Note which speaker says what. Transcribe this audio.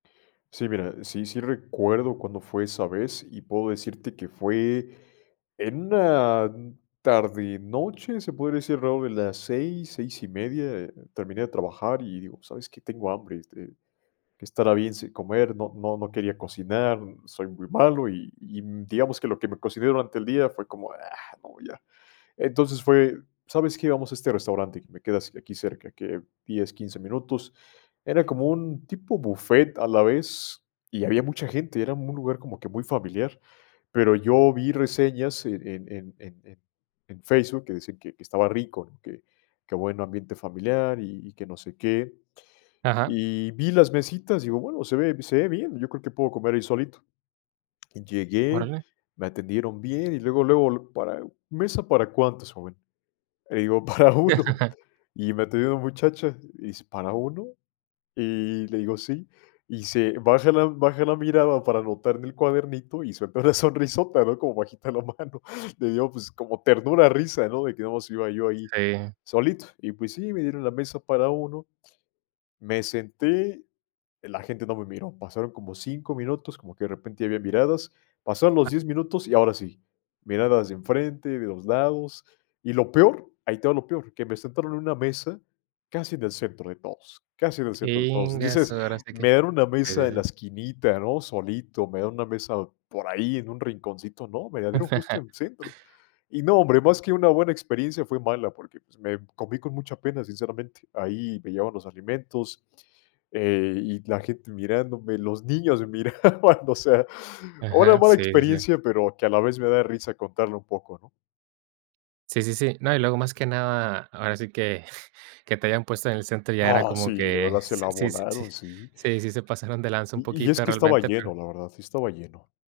Speaker 1: Sí, mira. E sí sí recuerdo cuándo fue esa vez, y puedo decirte que fue en una m tarde-noche, se podría decir, alrededor de las 6, 6 1/2. Terminé de trabajar y digo: "¿Sabes qué? Tengo hambre este, ¿qué estará bien si comer?". No no no quería cocinar, soy muy malo, y y, mm, digamos que lo que me cociné durante el día fue como: "¡Ah!, no, ya". Entonces, fue: "¿Sabes qué? Vamos a este restaurante", que me quedas de aquí cerca. ¿Qué, 10, 15 minutos? Era como un tipo bufet a la vez y había mucha gente. Era un lugar como que muy familiar. Pero yo vi reseñas en en en en en en Facebook que decían que que estaba rico, que que buen ambiente familiar y y que no sé qué.
Speaker 2: Ajá.
Speaker 1: Y vi las mesitas, digo: "Bueno, se ve se ve bien, yo creo que puedo comer ahí solito". Llegué,
Speaker 2: Órale.
Speaker 1: me atendieron bien, y luego, luego, lu para "¿Mesa para cuántos, joven?". Le digo: "Para 1". Y me atendió una muchacha y dice: "¿Para 1?". Y le digo: "Sí". Y se baja la baja la mirada para anotar en el cuadernito, y suelta una sonrisota, ¿no?, como bajita la mano. Le dio, pues, como ternura, risa, ¿no?, de que nada mas iba yo ahí,
Speaker 2: Sí.
Speaker 1: solito. Y pues sí, me dieron la mesa para 1, me senté, la gente no me miró. Pasaron como 5 minutos, como que de repente ya había miradas. Pasaron los 10 minutos y ahora sí, miradas de enfrente, de los lados, y lo peor, ahí te va lo peor, que me sentaron en una mesa casi en el centro de todos, casi en el centro de todos.
Speaker 2: Íngasu.
Speaker 1: Dices:
Speaker 2: Ahora sí que
Speaker 1: "Me dan una
Speaker 2: Sí sí
Speaker 1: mesa en la
Speaker 2: sí.
Speaker 1: esquinita, ¿no? Solito. Me da una mesa por ahí en un rinconcito". ¡No, me la dieron justo en centro! Y no, hombre, más que una buena experiencia, fue mala porque, pues, me comí con mucha pena, sinceramente. Ahí me llevaban los alimentos, eh, y la gente mirándome, los niños miraban, o sea, una
Speaker 2: Aja,
Speaker 1: mala
Speaker 2: sí es ya.
Speaker 1: experiencia, pero que a la vez me da risa contarla un poco, ¿no?
Speaker 2: Sí sí sí. No, y luego más que nada, ahora sí que que te hayan puesto en el centro ya era
Speaker 1: ¡Ah,
Speaker 2: como
Speaker 1: sí! De
Speaker 2: que
Speaker 1: verdad se la
Speaker 2: sí sí sí.
Speaker 1: volaron, sí.
Speaker 2: Sí, se pasaron de lanza un
Speaker 1: Y y es
Speaker 2: poquito
Speaker 1: que estaba
Speaker 2: realmente, pero
Speaker 1: lleno, la verdad. Sí estaba lleno.